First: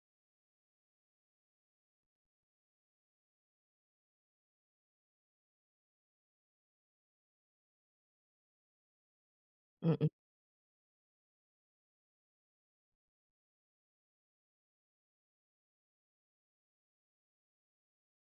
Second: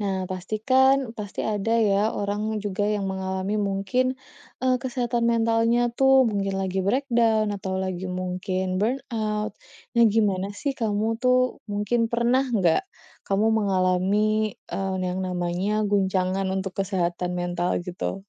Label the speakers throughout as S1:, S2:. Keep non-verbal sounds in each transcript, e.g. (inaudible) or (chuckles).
S1: Nah, pastikan, pasti ada ya orang juga yang mengalami mungkin, eee, kesehatan mentalnya tuh, mungkin lagi break down, atau lagi mungkin burnout. Nah,
S2: Mhm.
S1: gimana sih kamu tuh mungkin pernah enggak, kamu mengalami, eee, yang namanya guncangan untuk kesehatan mental gitu?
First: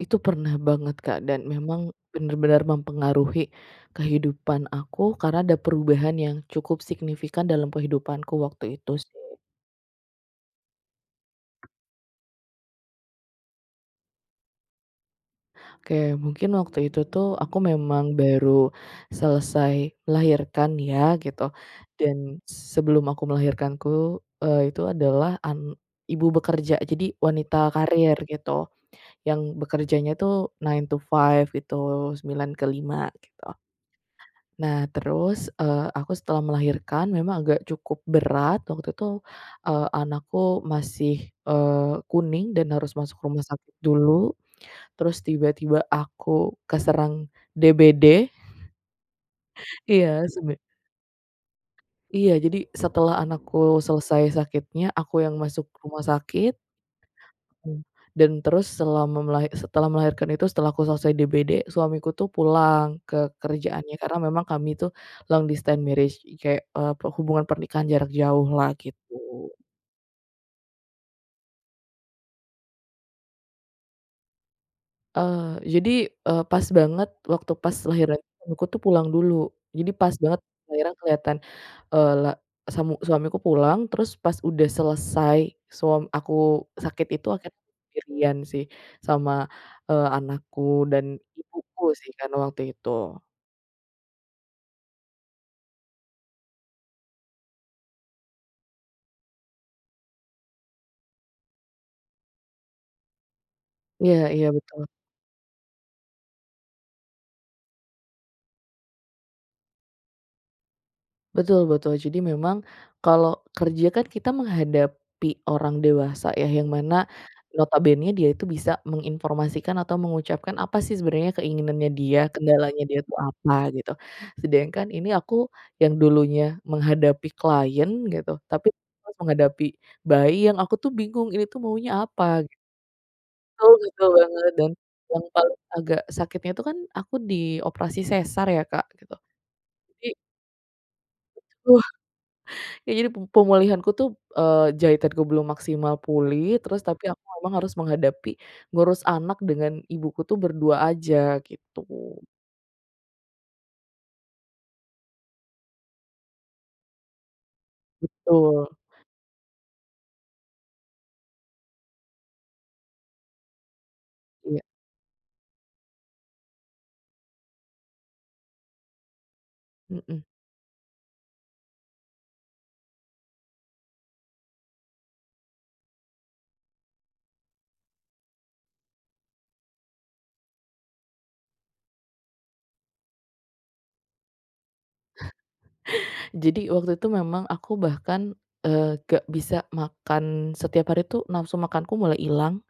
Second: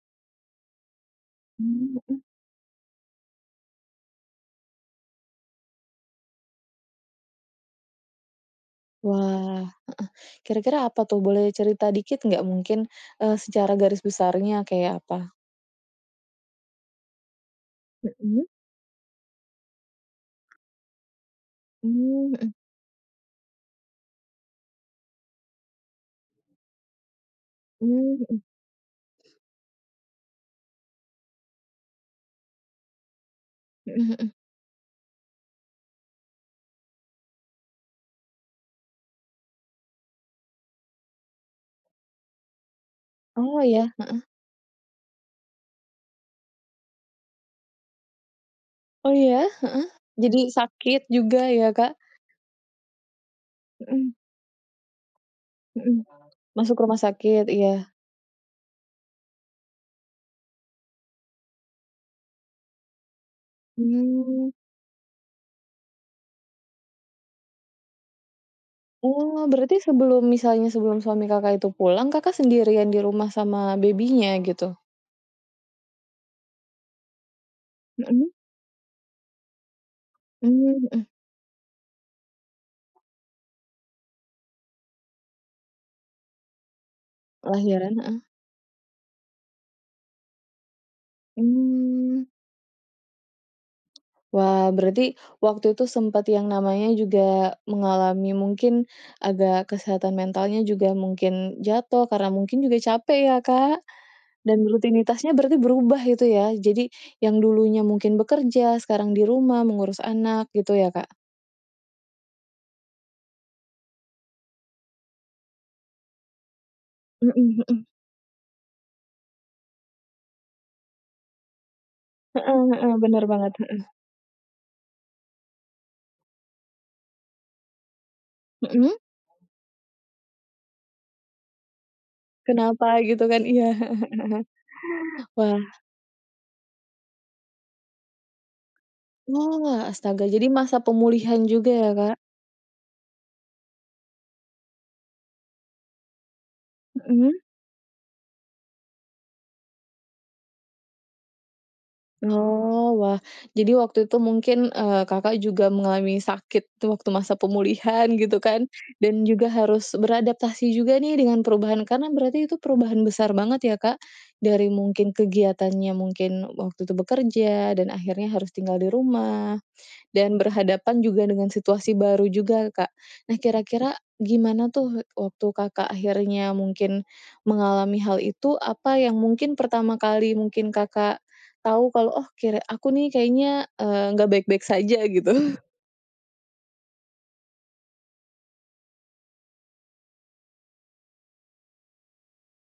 S2: Itu pernah banget, Kak, dan memang
S1: Mmm, mhm.
S2: benar-benar mempengaruhi kehidupan aku karena ada perubahan yang cukup signifikan dalam kehidupanku waktu itu
S1: Wah,
S2: sih.
S1: heeh. Kira-kira apa tuh? Boleh cerita dikit enggak? Mungkin, eee, secara garis besarnya kayak apa?
S2: Oke. Mungkin waktu itu tuh, aku memang
S1: Mhm.
S2: baru selesai lahirkan ya, gitu, dan
S1: Mmm, mhm.
S2: sebelum aku melahirkan ku eee, itu adalah an ibu bekerja. Jadi wanita karir
S1: Mmm, mhm.
S2: gitu, yang bekerjanya tuh nine to five gitu 9 ke 5, gitu.
S1: Mhm mhm.
S2: Nah, terus, eee, aku setelah melahirkan memang agak cukup berat. Waktu itu, eee, anakku masih, eee, kuning dan harus masuk rumah
S1: Oh,
S2: sakit
S1: iya, heeh.
S2: dulu, terus tiba-tiba aku keserang DBD.
S1: Oh, iya? Heeh.
S2: Iya,
S1: Jadi
S2: sebe
S1: sakit juga ya, Kak.
S2: Iya, jadi, setelah anakku
S1: Mhm.
S2: selesai sakitnya, aku yang masuk rumah
S1: Mhm.
S2: sakit.
S1: Masuk ke rumah sakit, iya.
S2: Dan terus selama melahi setelah melahirkan itu, setelah aku selesai DBD, suamiku tuh pulang ke kerjaannya karena memang
S1: Mmm.
S2: kami itu long distance marriage, kek, eee, perhubungan pernikahan jarak jauh lah, gitu.
S1: Oh, berarti sebelum misalnya sebelum suami Kakak itu pulang, Kakak sendirian di rumah sama baby-nya, gitu?
S2: Eee, jadi, eee, pas banget waktu pas lahiran
S1: Mhm.
S2: suamiku tuh pulang dulu. Jadi pas banget
S1: Mmm,
S2: lahiran
S1: mhm.
S2: keliatan, eee, le samu suamiku pulang terus pas udah selesai, suam aku sakit itu, akhirnya
S1: Oh, ya, heeh.
S2: sendirian sih sama, eee, anakku dan ibuku sih
S1: Mmm.
S2: kan waktu itu.
S1: Wah, berarti waktu itu sempat yang namanya juga mengalami mungkin agak kesehatan mentalnya juga mungkin jatuh karena mungkin juga capek ya, Kak?
S2: Iya iya,
S1: Dan
S2: betul.
S1: rutinitasnya berarti berubah itu ya? Jadi yang dulunya mungkin bekerja, sekarang di rumah mengurus anak gitu ya, Kak?
S2: Betul betul. Jadi memang kalau kerja kan kita menghadapi orang dewasa ya, yang mana
S1: Mhm mhm.
S2: notabenenya dia itu bisa menginformasikan atau mengucapkan apa sih sebenarnya keinginannya dia,
S1: Heeh
S2: kendalanya
S1: heeh,
S2: dia itu
S1: bener
S2: apa,
S1: banget,
S2: gitu,
S1: mhm.
S2: sedangkan ini aku yang dulunya menghadapi klien gitu, tapi
S1: Mhm.
S2: aku harus menghadapi bayi yang aku tuh bingung, ini tuh maunya apa.
S1: Kenapa gitu kan? Iya,
S2: Betul,
S1: heeh heeh
S2: betul banget. Dan yang
S1: heeh.
S2: paling
S1: Wah.
S2: agak sakitnya itu kan, aku di operasi sesar ya, Kak, gitu,
S1: Wah,
S2: tapi
S1: astaga jadi masa pemulihan juga ya,
S2: (unintelligible)
S1: Kak?
S2: ya jadi pe pemulihanku tuh, eee, jahitanku belum maksimal pulih, terus tapi aku
S1: Mhm.
S2: memang harus menghadapi ngurus anak dengan ibuku tuh berdua aja, gitu.
S1: Oh, wah. Jadi waktu itu mungkin, eee, Kakak juga mengalami sakit tuh waktu masa pemulihan gitu kan,
S2: Betul.
S1: dan juga harus beradaptasi juga nih dengan perubahan karena berarti itu perubahan besar banget ya, Kak?
S2: Iya.
S1: Dari mungkin kegiatannya mungkin waktu itu bekerja dan akhirnya harus tinggal di rumah,
S2: Mhm.
S1: dan berhadapan juga dengan situasi baru juga, Kak. Nah, kira-kira gimana tuh, waktu Kakak akhirnya mungkin mengalami hal itu, apa yang mungkin pertama kali mungkin Kakak tahu kalau, oh, kira aku nih kayaknya, eee, enggak baik-baik saja gitu?
S2: Jadi waktu itu memang aku bahkan, eee, gak bisa makan. Setiap hari itu nafsu makanku mulai hilang,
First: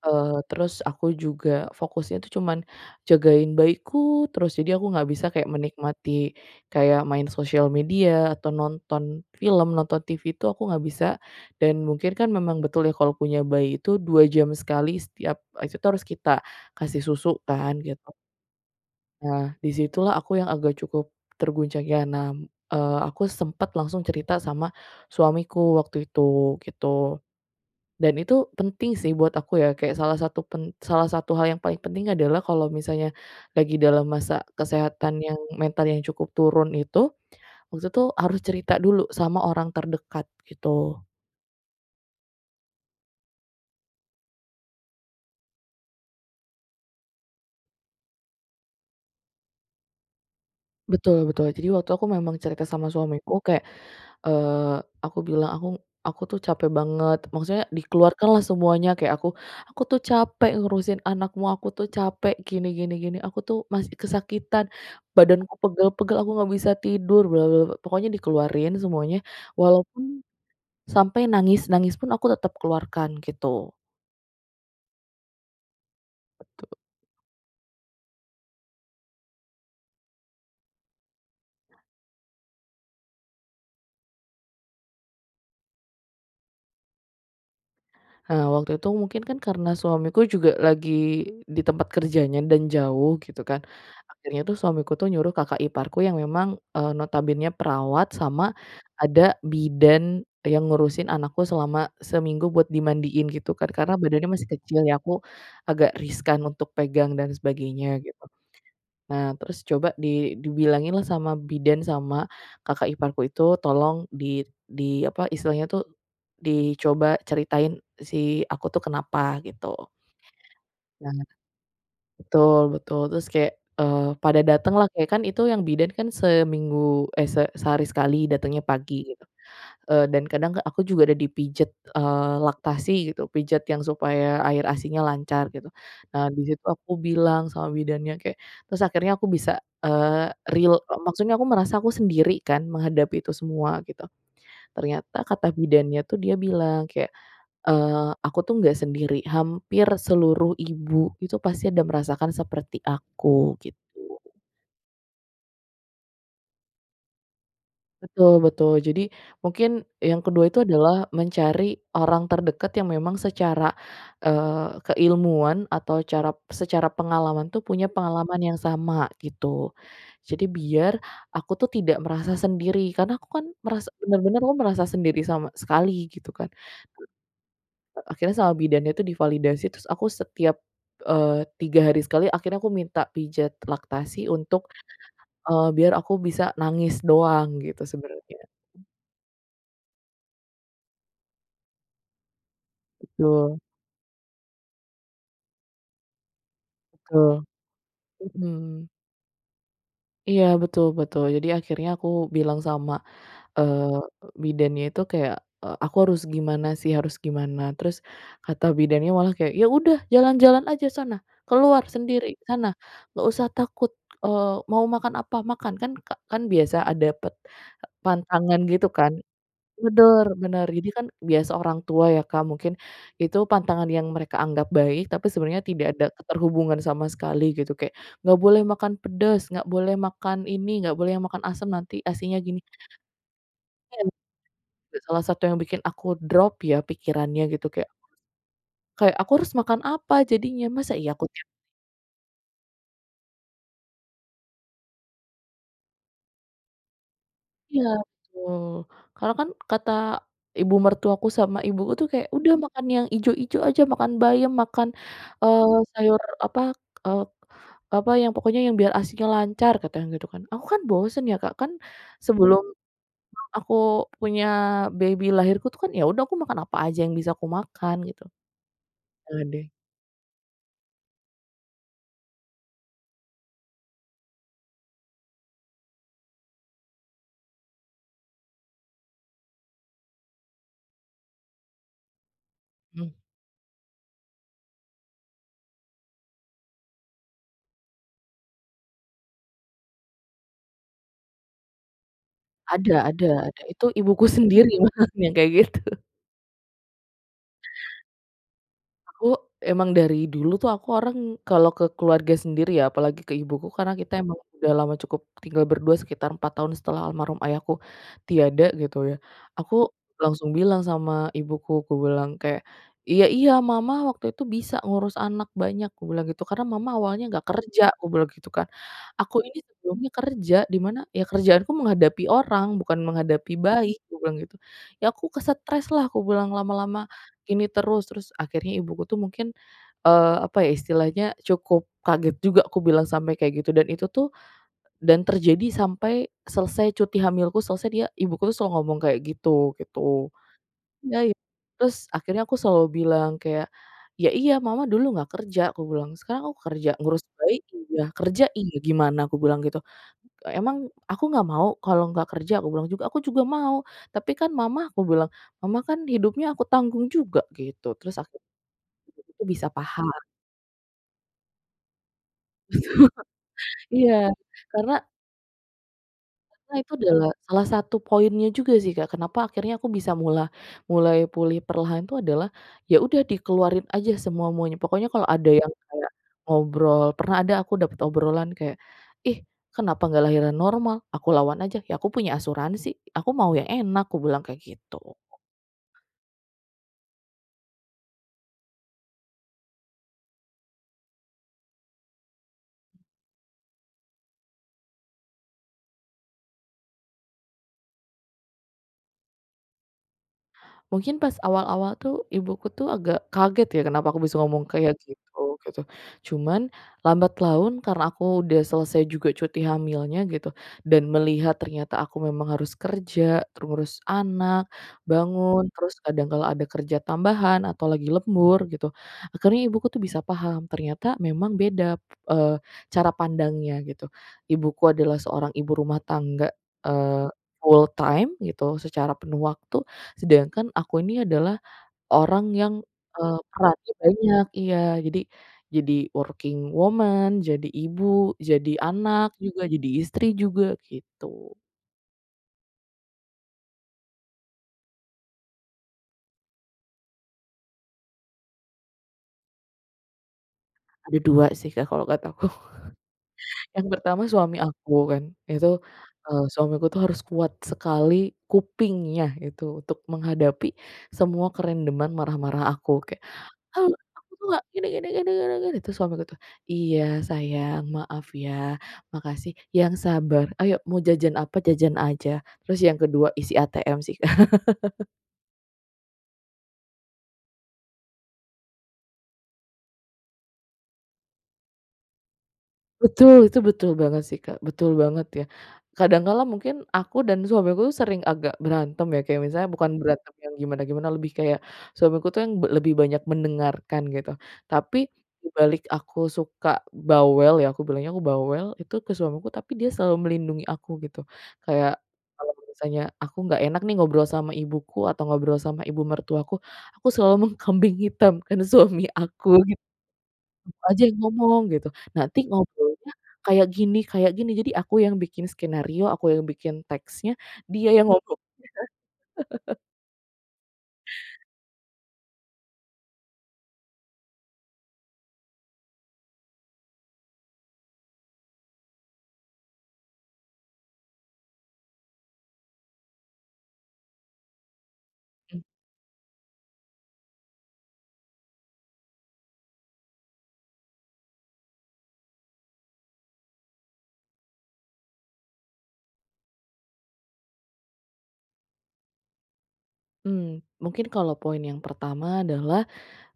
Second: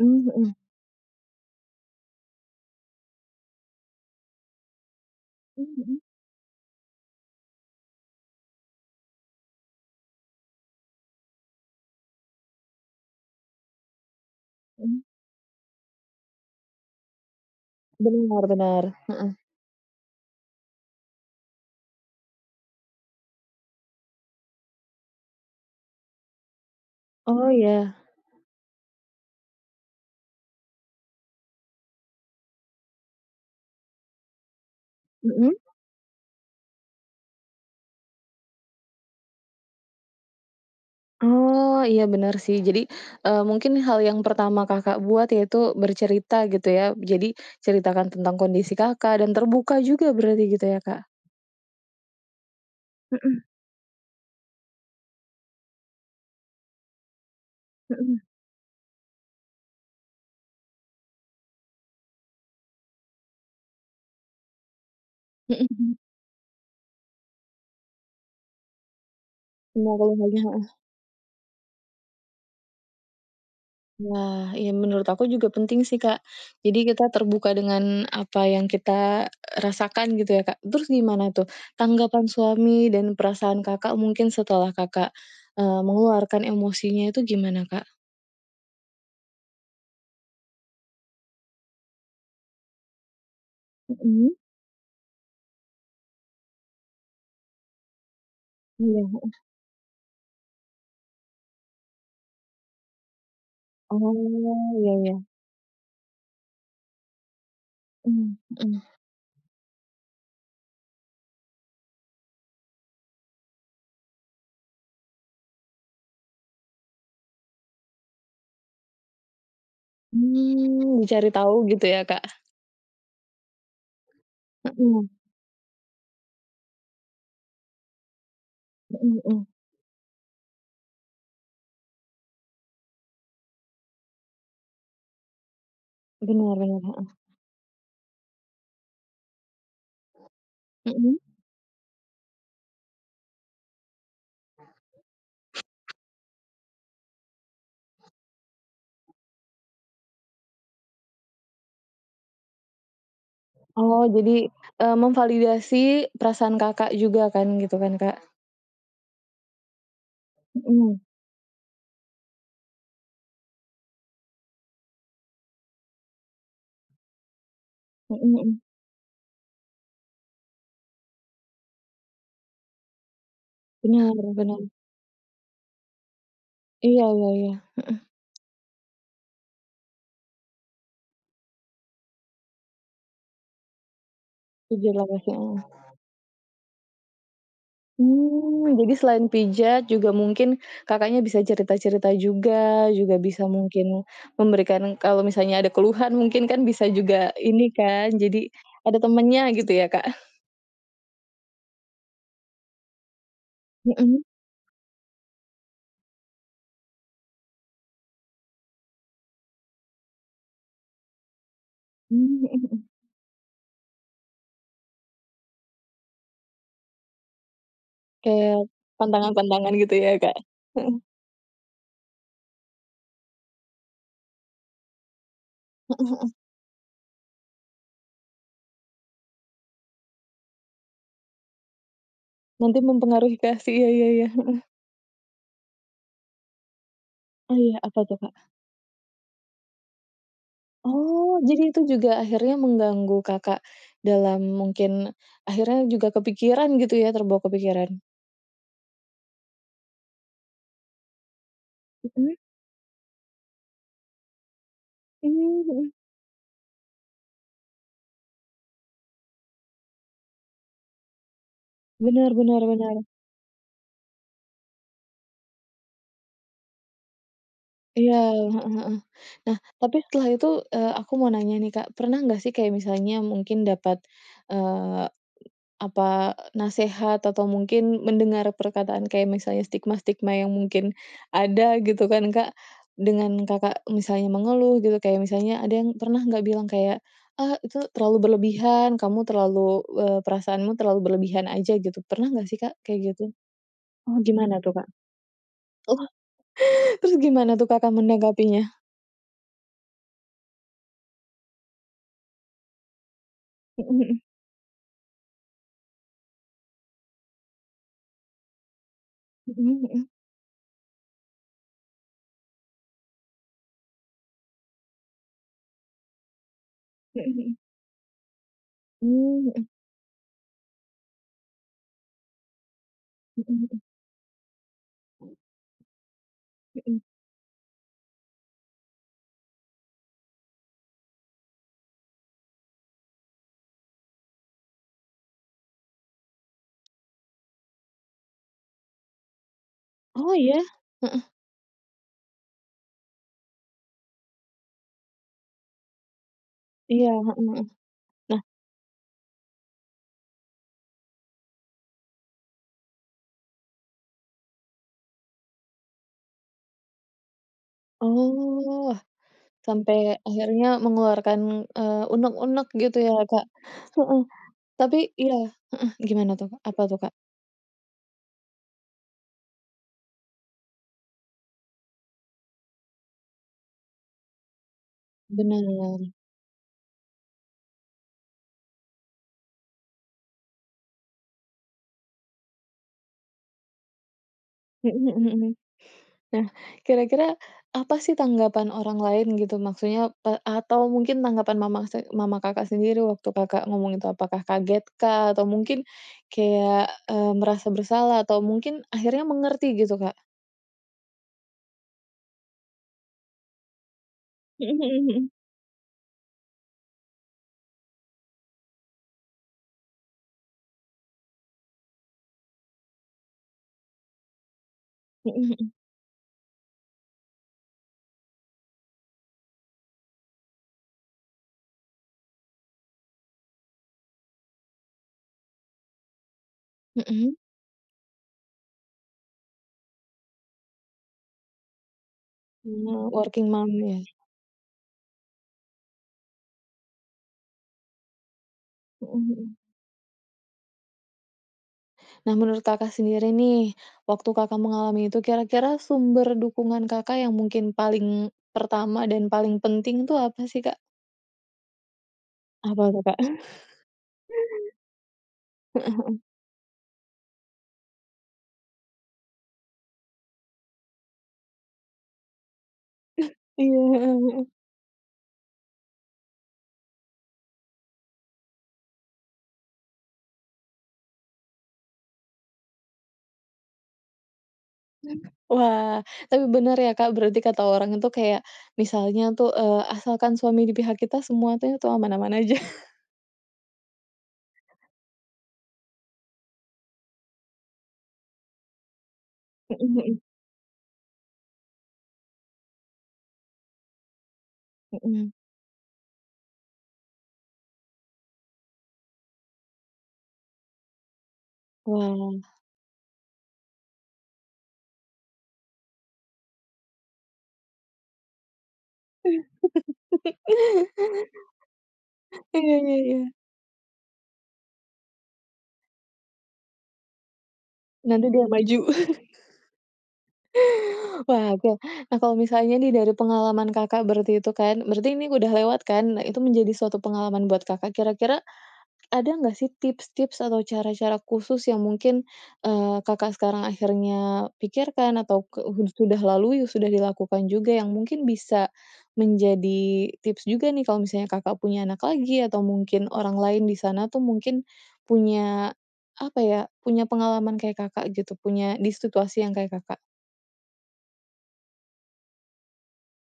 S1: Mmm,
S2: eee,
S1: mhm.
S2: terus aku juga fokusnya itu cuman jagain bayiku terus. Jadi aku enggak bisa kayak
S1: Mmm, mhm.
S2: menikmati, kayak main sosial media atau nonton film, nonton TV, itu aku enggak bisa, dan mungkin kan memang betul ya kalau punya bayi itu 2 jam sekali
S1: Mmm.
S2: setiap, eee, itu tuh harus kita kasih susu kan, gitu.
S1: Benar benar, mhm.
S2: Nah, di situlah aku yang agak cukup terguncangnya, nah, eee, aku sempat langsung cerita sama suamiku waktu itu, gitu.
S1: Oh, iya.
S2: Dan itu penting sih buat aku ya, kayak salah satu pen salah satu hal yang paling penting adalah kalau misalnya lagi dalam masa kesehatan yang
S1: Mhm.
S2: mentalnya yang cukup turun itu, waktu itu harus cerita dulu sama orang terdekat, gitu.
S1: Oh, iya, bener, sih. Jadi, eee, mungkin hal yang pertama Kakak buat, yaitu bercerita gitu ya? Jadi ceritakan tentang kondisi Kakak dan terbuka juga berarti gitu, ya, Kak?
S2: Betul betul. Jadi waktu aku memang cerita sama suamiku,
S1: Mhm.
S2: kayak, eee, aku bilang, "Aku aku tuh capek banget," maksudnya
S1: Mhm.
S2: dikeluarkanlah semuanya, kayak aku, "Aku tuh capek ngurusin anakmu, aku tuh capek gini gini gini, aku tuh masih kesakitan, badanku
S1: Mhm.
S2: pegal-pegal, aku enggak bisa tidur bla bla bla," pokoknya dikeluarin semuanya
S1: Enggak
S2: walaupun,
S1: ada yang lagi heeh.
S2: sampai nangis-nangis pun aku tetap keluarkan, gitu.
S1: Nah, iya menurut aku juga penting sih, Kak.
S2: Betul.
S1: Jadi kita terbuka dengan apa yang kita r rasakan gitu ya, Kak. Terus gimana tuh, tanggapan suami dan perasaan Kakak mungkin setelah Kakak, eee, mengeluarkan emosinya itu gimana Kak?
S2: Eee, waktu itu mungkin kan karena suamiku juga lagi di tempat kerjanya dan jauh gitu kan.
S1: Hmm.
S2: Akhirnya tuh suamiku tuh nyuruh kakak iparku yang memang, eee, notabenenya perawat sama
S1: Iya, mhm.
S2: ada bidan yang ngurusin anakku selama seminggu buat dimandiin gitu kan, karena badannya masih
S1: Oh,
S2: kecil
S1: ya
S2: ya, aku
S1: ya.
S2: agak riskan untuk pegang dan sebagainya gitu.
S1: Hmm, mhm.
S2: Nah terus coba di dibilangin lah sama bidan sama kakak iparku itu tolong di di apa istilahnya tuh dicoba ceritain si aku tuh kenapa gitu.
S1: Hmm,
S2: Nah
S1: dicari tau gitu ya Kak?
S2: betul betul, terus kayak, eee, pada datanglah
S1: Hmm.
S2: kayak kan itu yang bidan kan seminggu eh se sehari sekali datangnya pagi
S1: Hmm
S2: gitu.
S1: hmm.
S2: Eee, dan kadang aku juga udah dipijat, eee, laktasi gitu, pijat yang supaya air asinya lancar gitu. Nah, di
S1: Bener
S2: situ
S1: bener,
S2: aku
S1: heeh.
S2: bilang sama bidannya, kayak terus akhirnya aku bisa, eee, real, eee,
S1: Hmm.
S2: maksudnya aku merasa aku sendiri kan menghadapi itu semua gitu. Ternyata kata bidannya tuh dia bilang kayak, eee, aku tuh nggak sendiri, hampir seluruh ibu itu pasti ada merasakan seperti aku gitu.
S1: Oh jadi, eee, memvalidasi perasaan Kakak juga kan, gitu kan Kak?
S2: Betul betul. Jadi mungkin yang ke-2 itu
S1: Hmm.
S2: adalah mencari orang terdekat yang memang secara, eee, keilmuan atau cara secara pengalaman tuh punya
S1: Hmm
S2: pengalaman
S1: hmm.
S2: yang sama, gitu. Jadi biar aku tuh tidak merasa sendiri karena aku kan merasa
S1: Bener
S2: bener-bener aku
S1: bener.
S2: merasa sendiri sama sekali gitu kan.
S1: Iya iya iya, heeh.
S2: Akhirnya sama bidannya itu divalidasi terus aku setiap, eee, 3 hari sekali akhirnya aku minta pijat laktasi untuk,
S1: Pijat laktasi, mmm.
S2: eee, biar aku bisa nangis doang gitu sebenernya.
S1: Mmm, jadi selain pijat juga mungkin Kakaknya bisa cerita-cerita juga, juga bisa
S2: Betul.
S1: mungkin memberikan kalau misalnya ada keluhan mungkin kan bisa juga
S2: Betul.
S1: ini kan. Jadi
S2: Mhm.
S1: ada temennya gitu ya Kak?
S2: Iya, betul betul. Jadi, akhirnya aku bilang sama, eee,
S1: Hmm.
S2: bidannya itu kayak, eee, "Aku harus gimana sih? Harus gimana?" Terus kata bidannya malah kayak, "Ya udah jalan-jalan aja sana, keluar sendiri
S1: Hmm, mhm
S2: sana,
S1: mhm.
S2: nggak usah takut, eee, mau makan apa, makan." kan ka kan biasa a dapet pantangan
S1: Kayak
S2: gitu kan.
S1: pantangan-pantangan gitu ya
S2: Bener
S1: Kak,
S2: bener, jadi
S1: hmm.
S2: kan biasa orang tua ya Kak mungkin itu pantangan yang mereka anggap baik, tapi sebenarnya tidak ada
S1: Hmm hmm.
S2: keterhubungan sama sekali gitu kayak, nggak boleh makan pedes, nggak boleh makan ini, nggak boleh makan asam, nanti asinya gini.
S1: Nanti mempengaruhi ke asi ya iya
S2: (unintelligible)
S1: iya, heeh.
S2: Salah satu yang bikin aku drop ya pikirannya
S1: Oh
S2: gitu
S1: ya,
S2: kayak
S1: apa tuh Kak?
S2: kayak aku harus makan apa jadinya? Masa iya aku
S1: Oh,
S2: tiap
S1: jadi itu juga akhirnya mengganggu Kakak dalam mungkin akhirnya juga kepikiran gitu ya terbawa
S2: Iya,
S1: kepikiran?
S2: betul. Karena kan kata ibu mertuaku sama ibuku itu kayak,
S1: Hmm.
S2: udah makan yang ijo-ijo aja, makan bayam, makan,
S1: Mmm,
S2: eee,
S1: mhm.
S2: sayur apa, eee, apa yang pokoknya yang biar asinya lancar, katanya gitu kan. Aku kan bosan ya Kak, kan
S1: Bener
S2: sebelum
S1: bener bener.
S2: (unintelligible) aku punya baby lahirku tuh kan ya udah aku makan apa aja yang bisa aku makan
S1: Iya,
S2: gitu.
S1: heeh heeh. Nah,
S2: Hadeh.
S1: tapi setelah itu, eee, aku mau nanya nih Kak, pernah nggak sih kayak misalnya mungkin dapat, eee, apa nasehat atau mungkin mendengar perkataan kayak misalnya stigma-stigma yang mungkin ada gitu kan Kak,
S2: Mmm.
S1: dengan Kakak misalnya mengeluh gitu kayak misalnya ada yang pernah nggak bilang kayak, "Ah itu terlalu berlebihan, kamu terlalu eee, perasaanmu terlalu berlebihan aja." gitu. Pernah nggak sih Kak kayak
S2: Ada
S1: gitu?
S2: ada ada, itu
S1: Oh
S2: ibuku
S1: gimana
S2: sendiri
S1: tuh Kak?
S2: makanya kayak gitu.
S1: Oh terus gimana tuh Kakak menanggapinya?
S2: Aku emang dari dulu tuh, aku orang kalau ke keluarga sendiri ya, apalagi ke ibuku karena
S1: Mhm mhm.
S2: kita emang udah lama cukup tinggal berdua sekitar 4 tahun setelah almarhum ayahku tiada gitu ya.
S1: Mhm
S2: Aku
S1: mhm.
S2: langsung bilang sama ibuku kubilang kayak, "Iya iya Mama waktu itu bisa ngurus anak banyak," kubilang gitu, "karena Mama awalnya
S1: Mhm
S2: nggak
S1: mhm.
S2: kerja," kubilang gitu kan, "aku
S1: Mmm,
S2: ini
S1: mhm.
S2: sebelumnya kerja di mana ya kerjaanku menghadapi orang bukan
S1: Mhm
S2: menghadapi
S1: mhm.
S2: bayi," aku bilang gitu, "ya aku ke stres lah," aku bilang,
S1: Mhm.
S2: "lama-lama ini terus." Terus akhirnya ibuku tuh mungkin, eee, apa ya istilahnya cukup kaget juga aku bilang sampai kayak gitu dan itu tuh dan terjadi sampai selesai cuti hamilku selesai, dia, ibuku selalu ngomong kayak gitu, gitu.
S1: Oh iya?
S2: Dah
S1: Heeh.
S2: i terus akhirnya aku selalu bilang kayak, "Ya iya Mama dulu nggak kerja," aku bilang, "sekarang aku kerja
S1: Iya,
S2: ngurus bayi
S1: hmm.
S2: iya,
S1: Nah
S2: kerja iya, gimana?" aku bilang gitu, "Emang aku nggak mau kalau nggak kerja?" aku bilang juga, "Aku juga mau. Tapi kan Mama," aku bilang, "Mama kan hidupnya aku tanggung juga." gitu. Terus
S1: Oh
S2: (unintelligible) bisa
S1: sampai
S2: paham.
S1: akhirnya mengeluarkan, eee, unek-unek
S2: Betul,
S1: gitu ya Kak.
S2: iya
S1: Heeh,
S2: karena
S1: tapi iya heeh, gimana tuh Kak?
S2: Karena
S1: Apa
S2: itu
S1: tuh Kak?
S2: adalah salah satu poinnya juga sih Kak. Kenapa akhirnya aku bisa mula mulai pulih perlahan itu adalah ya udah dikeluarin aja semua-muanya. Pokoknya kalau ada yang kayak
S1: Bener.
S2: ngobrol pernah ada aku dapat obrolan kayak, "Ih kenapa nggak lahiran normal?" Aku lawan aja, "Ya aku punya asuransi. Aku mau yang enak." aku bilang kayak gitu.
S1: Hmm hmm hmm. Nah, kira-kira apa sih tanggapan orang lain gitu maksudnya, eee, atau mungkin tanggapan mama se mama Kakak sendiri waktu Kakak ngomong itu apakah kaget kah? Atau mungkin kayak, eee, merasa bersalah atau mungkin akhirnya mengerti gitu Kak?
S2: Mungkin pas awal-awal tuh ibuku tuh agak kaget ya kenapa aku bisa ngomong
S1: Hmm
S2: kayak
S1: hmm hmm.
S2: gitu, gitu. Cuman lambat laun karena aku udah selesai juga cuti hamilnya gitu, dan melihat ternyata aku memang harus kerja, ngurus anak,
S1: Hmm
S2: bangun,
S1: hmm.
S2: terus kadang kala ada kerja tambahan atau lagi lembur gitu, akhirnya ibuku tuh bisa paham ternyata memang beda, eee, cara pandangnya gitu. Ibuku adalah seorang ibu rumah tangga, eee,
S1: Hmm.
S2: full time gitu secara penuh waktu, sedangkan aku ini adalah orang yang,
S1: Oh,
S2: eee,
S1: working mom
S2: perannya
S1: ya?
S2: banyak. Iya, jadi jadi working woman, jadi ibu, jadi
S1: Hmm
S2: anak
S1: hmm.
S2: juga, jadi istri juga gitu.
S1: Nah, menurut Kakak sendiri nih, waktu Kakak mengalami itu kira-kira sumber dukungan Kakak yang mungkin paling pertama dan paling penting tu apa sih Kak?
S2: Ada 2 sih Kak kalau kata aku,
S1: Apa tuh Kak?
S2: yang pertama suami aku kan itu,
S1: Heeh, hmm.
S2: eee, suamiku itu harus kuat sekali kupingnya itu untuk menghadapi semua kerandoman marah-marah aku kayak,
S1: (chuckles) Iya,
S2: "Ah
S1: heeh
S2: aku tuh
S1: heeh.
S2: nggak gini gini gini gini gini." terus suamiku tuh, "Iya sayang maaf ya, makasih, yang sabar ayo mau jajan apa, jajan aja." Terus yang ke-2 isi ATM sih. (chuckles)
S1: Wah, tapi benar ya Kak berarti kata orang itu kayak misalnya tuh, eee, asalkan suami di pihak kita semua tuh, itu aman-aman aja. (chuckles)
S2: Betul, itu betul banget sih Kak. Betul banget ya, kadang kala mungkin aku dan suamiku sering agak berantem ya kayak misalnya bukan
S1: Hmm hmm.
S2: berantem yang gimana-gimana lebih kayak suamiku tuh yang lebih banyak mendengarkan gitu. Tapi
S1: Hmm.
S2: dibalik aku suka bawel ya, aku bilangnya aku bawel itu ke suamiku, tapi dia selalu melindungi aku gitu. Kayak kalau
S1: Wah.
S2: misalnya aku nggak enak nih ngobrol sama ibuku atau ngobrol sama ibu mertuaku. Aku selalu mengkambing hitamkan suami aku gitu,
S1: (laughs)
S2: "Kamu aja yang ngomong gitu. Nanti
S1: Iya iya
S2: ngobrolnya
S1: iya.
S2: kayak gini kayak gini." jadi aku yang bikin skenario, aku yang bikin teksnya, dia yang
S1: Nanti
S2: ngomong.
S1: dia maju. (chuckles)
S2: (chuckles)
S1: Waduh, nah kalau misalnya nih dari pengalaman Kakak berarti itu kan berarti ini udah lewat kan? Nah itu menjadi suatu pengalaman buat Kakak. Kira-kira ada nggak sih tips-tips atau cara-cara khusus yang mungkin, eee, Kakak sekarang akhirnya pikirkan atau ke
S2: Mmm.
S1: hu sudah lalui sudah dilakukan juga yang mungkin bisa menjadi tips juga nih kalau misalnya Kakak punya anak lagi, atau mungkin orang lain di sana tuh mungkin punya apa ya, punya pengalaman kayak Kakak gitu, punya di situasi yang kayak Kakak?
S2: Hmm, mungkin kalau poin yang pertama adalah,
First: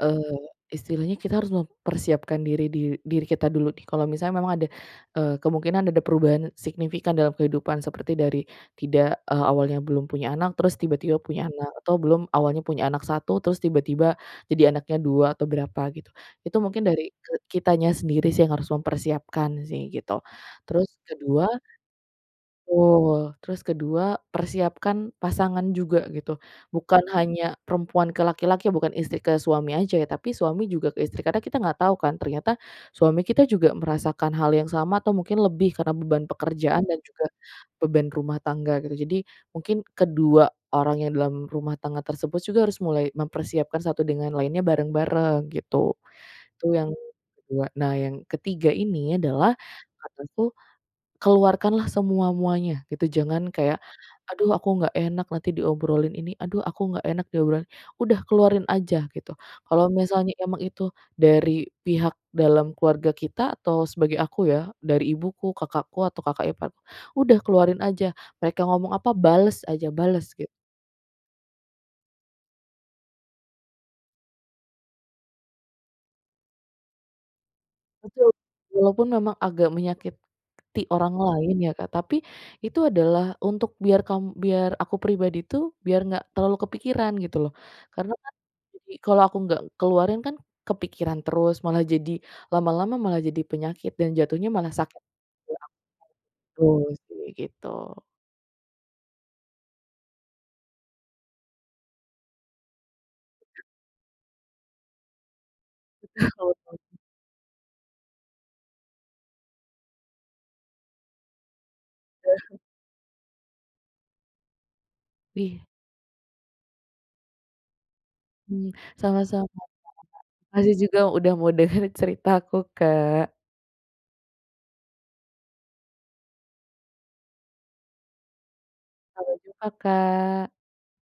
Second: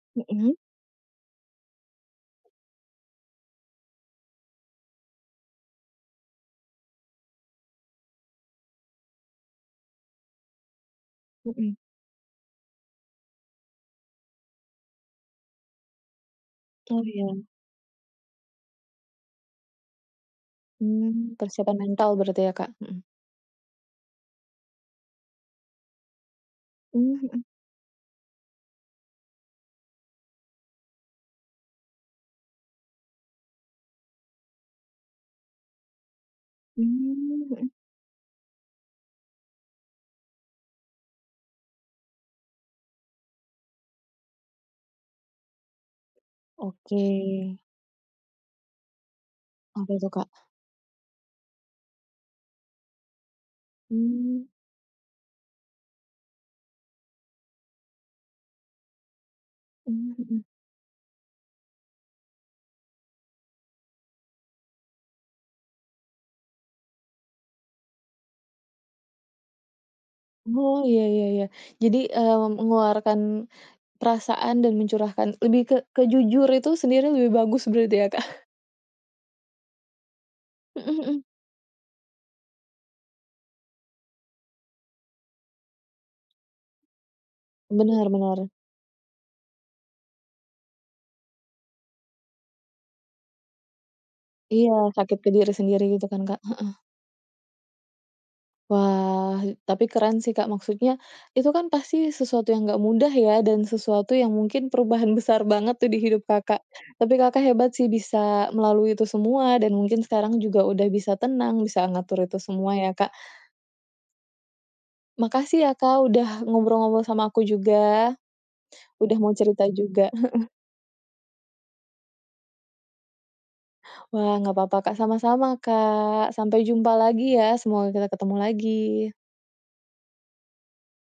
S2: eee,
S1: Hmm.
S2: istilahnya kita harus mempersiapkan diri dir diri kita dulu nih kalau misalnya memang ada, eee, kemungkinan ada perubahan signifikan dalam kehidupan seperti dari tidak, eee, awalnya belum punya anak terus tiba-tiba punya anak,
S1: Hmm.
S2: atau belum, awalnya punya anak 1, terus tiba-tiba jadi anaknya 2 atau berapa gitu. Itu mungkin
S1: Oh
S2: dari,
S1: iya.
S2: eee, kitanya sendiri sih yang harus mempersiapkan sih gitu. Terus
S1: Hmm,
S2: ke-2
S1: persiapan mental berarti ya Kak? Hmm.
S2: betul. Terus ke-2, persiapkan pasangan juga gitu. Bukan
S1: Mmm, mhm.
S2: hanya perempuan ke laki-laki, bukan istri ke suami aja ya, tapi suami juga ke istri. Karena kita nggak tahu kan, ternyata suami kita juga merasakan hal yang sama atau mungkin lebih karena beban pekerjaan dan juga
S1: Mmm, mhm.
S2: beban rumah tangga gitu. Jadi mungkin kedua orang yang dalam rumah tangga tersebut juga harus mulai mempersiapkan satu dengan lainnya bareng-bareng gitu, itu yang
S1: Oke.
S2: ke-2. Nah yang ke-3 ini adalah
S1: Apa itu Kak?
S2: kataku, keluarkanlah semua-muanya gitu jangan kayak,
S1: Hmm.
S2: "Aduh aku nggak enak nanti diobrolin ini, aduh aku nggak enak diobrolin." udah keluarin aja gitu, kalau
S1: Mmm,
S2: misalnya
S1: mhm.
S2: emang itu dari pihak dalam keluarga kita, atau sebagai aku ya, dari ibuku, kakakku, atau kakak ipar, udah keluarin aja mereka ngomong apa bales aja, bales git
S1: Oh iya iya iya, jadi, eee, mengeluarkan perasaan dan mencurahkan, lebih ke ke jujur itu sendiri lebih bagus gitu ya Kak?
S2: Betul. Walaupun memang agak menyakiti
S1: Hmm
S2: orang
S1: hmm.
S2: lain ya Kak, tapi itu adalah untuk biar kam biar aku pribadi tuh, biar enggak terlalu kepikiran gitu loh.
S1: Bener
S2: Karena kan
S1: bener.
S2: jadi kalau aku enggak keluarin kan kepikiran terus, malah jadi lama-lama malah jadi penyakit dan jatuhnya malah
S1: Iya,
S2: sakit
S1: takut ke diri sendiri gitu kan Kak?
S2: (unintelligible) gitu
S1: Heeh.
S2: sih, gitu.
S1: Wah e tapi keren sih Kak. Maksudnya itu kan pasti sesuatu yang enggak mudah ya dan sesuatu yang mungkin perubahan besar banget tuh di hidup
S2: (chuckles)
S1: Kakak.
S2: Oh.
S1: Tapi Kakak hebat sih bisa melalui itu semua dan mungkin sekarang juga udah bisa tenang bisa ngatur itu
S2: (chuckles)
S1: semua ya Kak. Makasih
S2: Iya.
S1: ya Kak udah ngobrol-ngobrol sama aku juga.
S2: Hmm,
S1: Udah mau
S2: sama-sama
S1: cerita
S2: Kak.
S1: juga, heeh.
S2: (unintelligible) Makasih juga udah mau denger ceritaku Kak.
S1: Wah gak papa Kak. Sama-sama Kak. Sampai jumpa lagi ya, semoga kita ketemu lagi.
S2: Sampai jumpa Kak.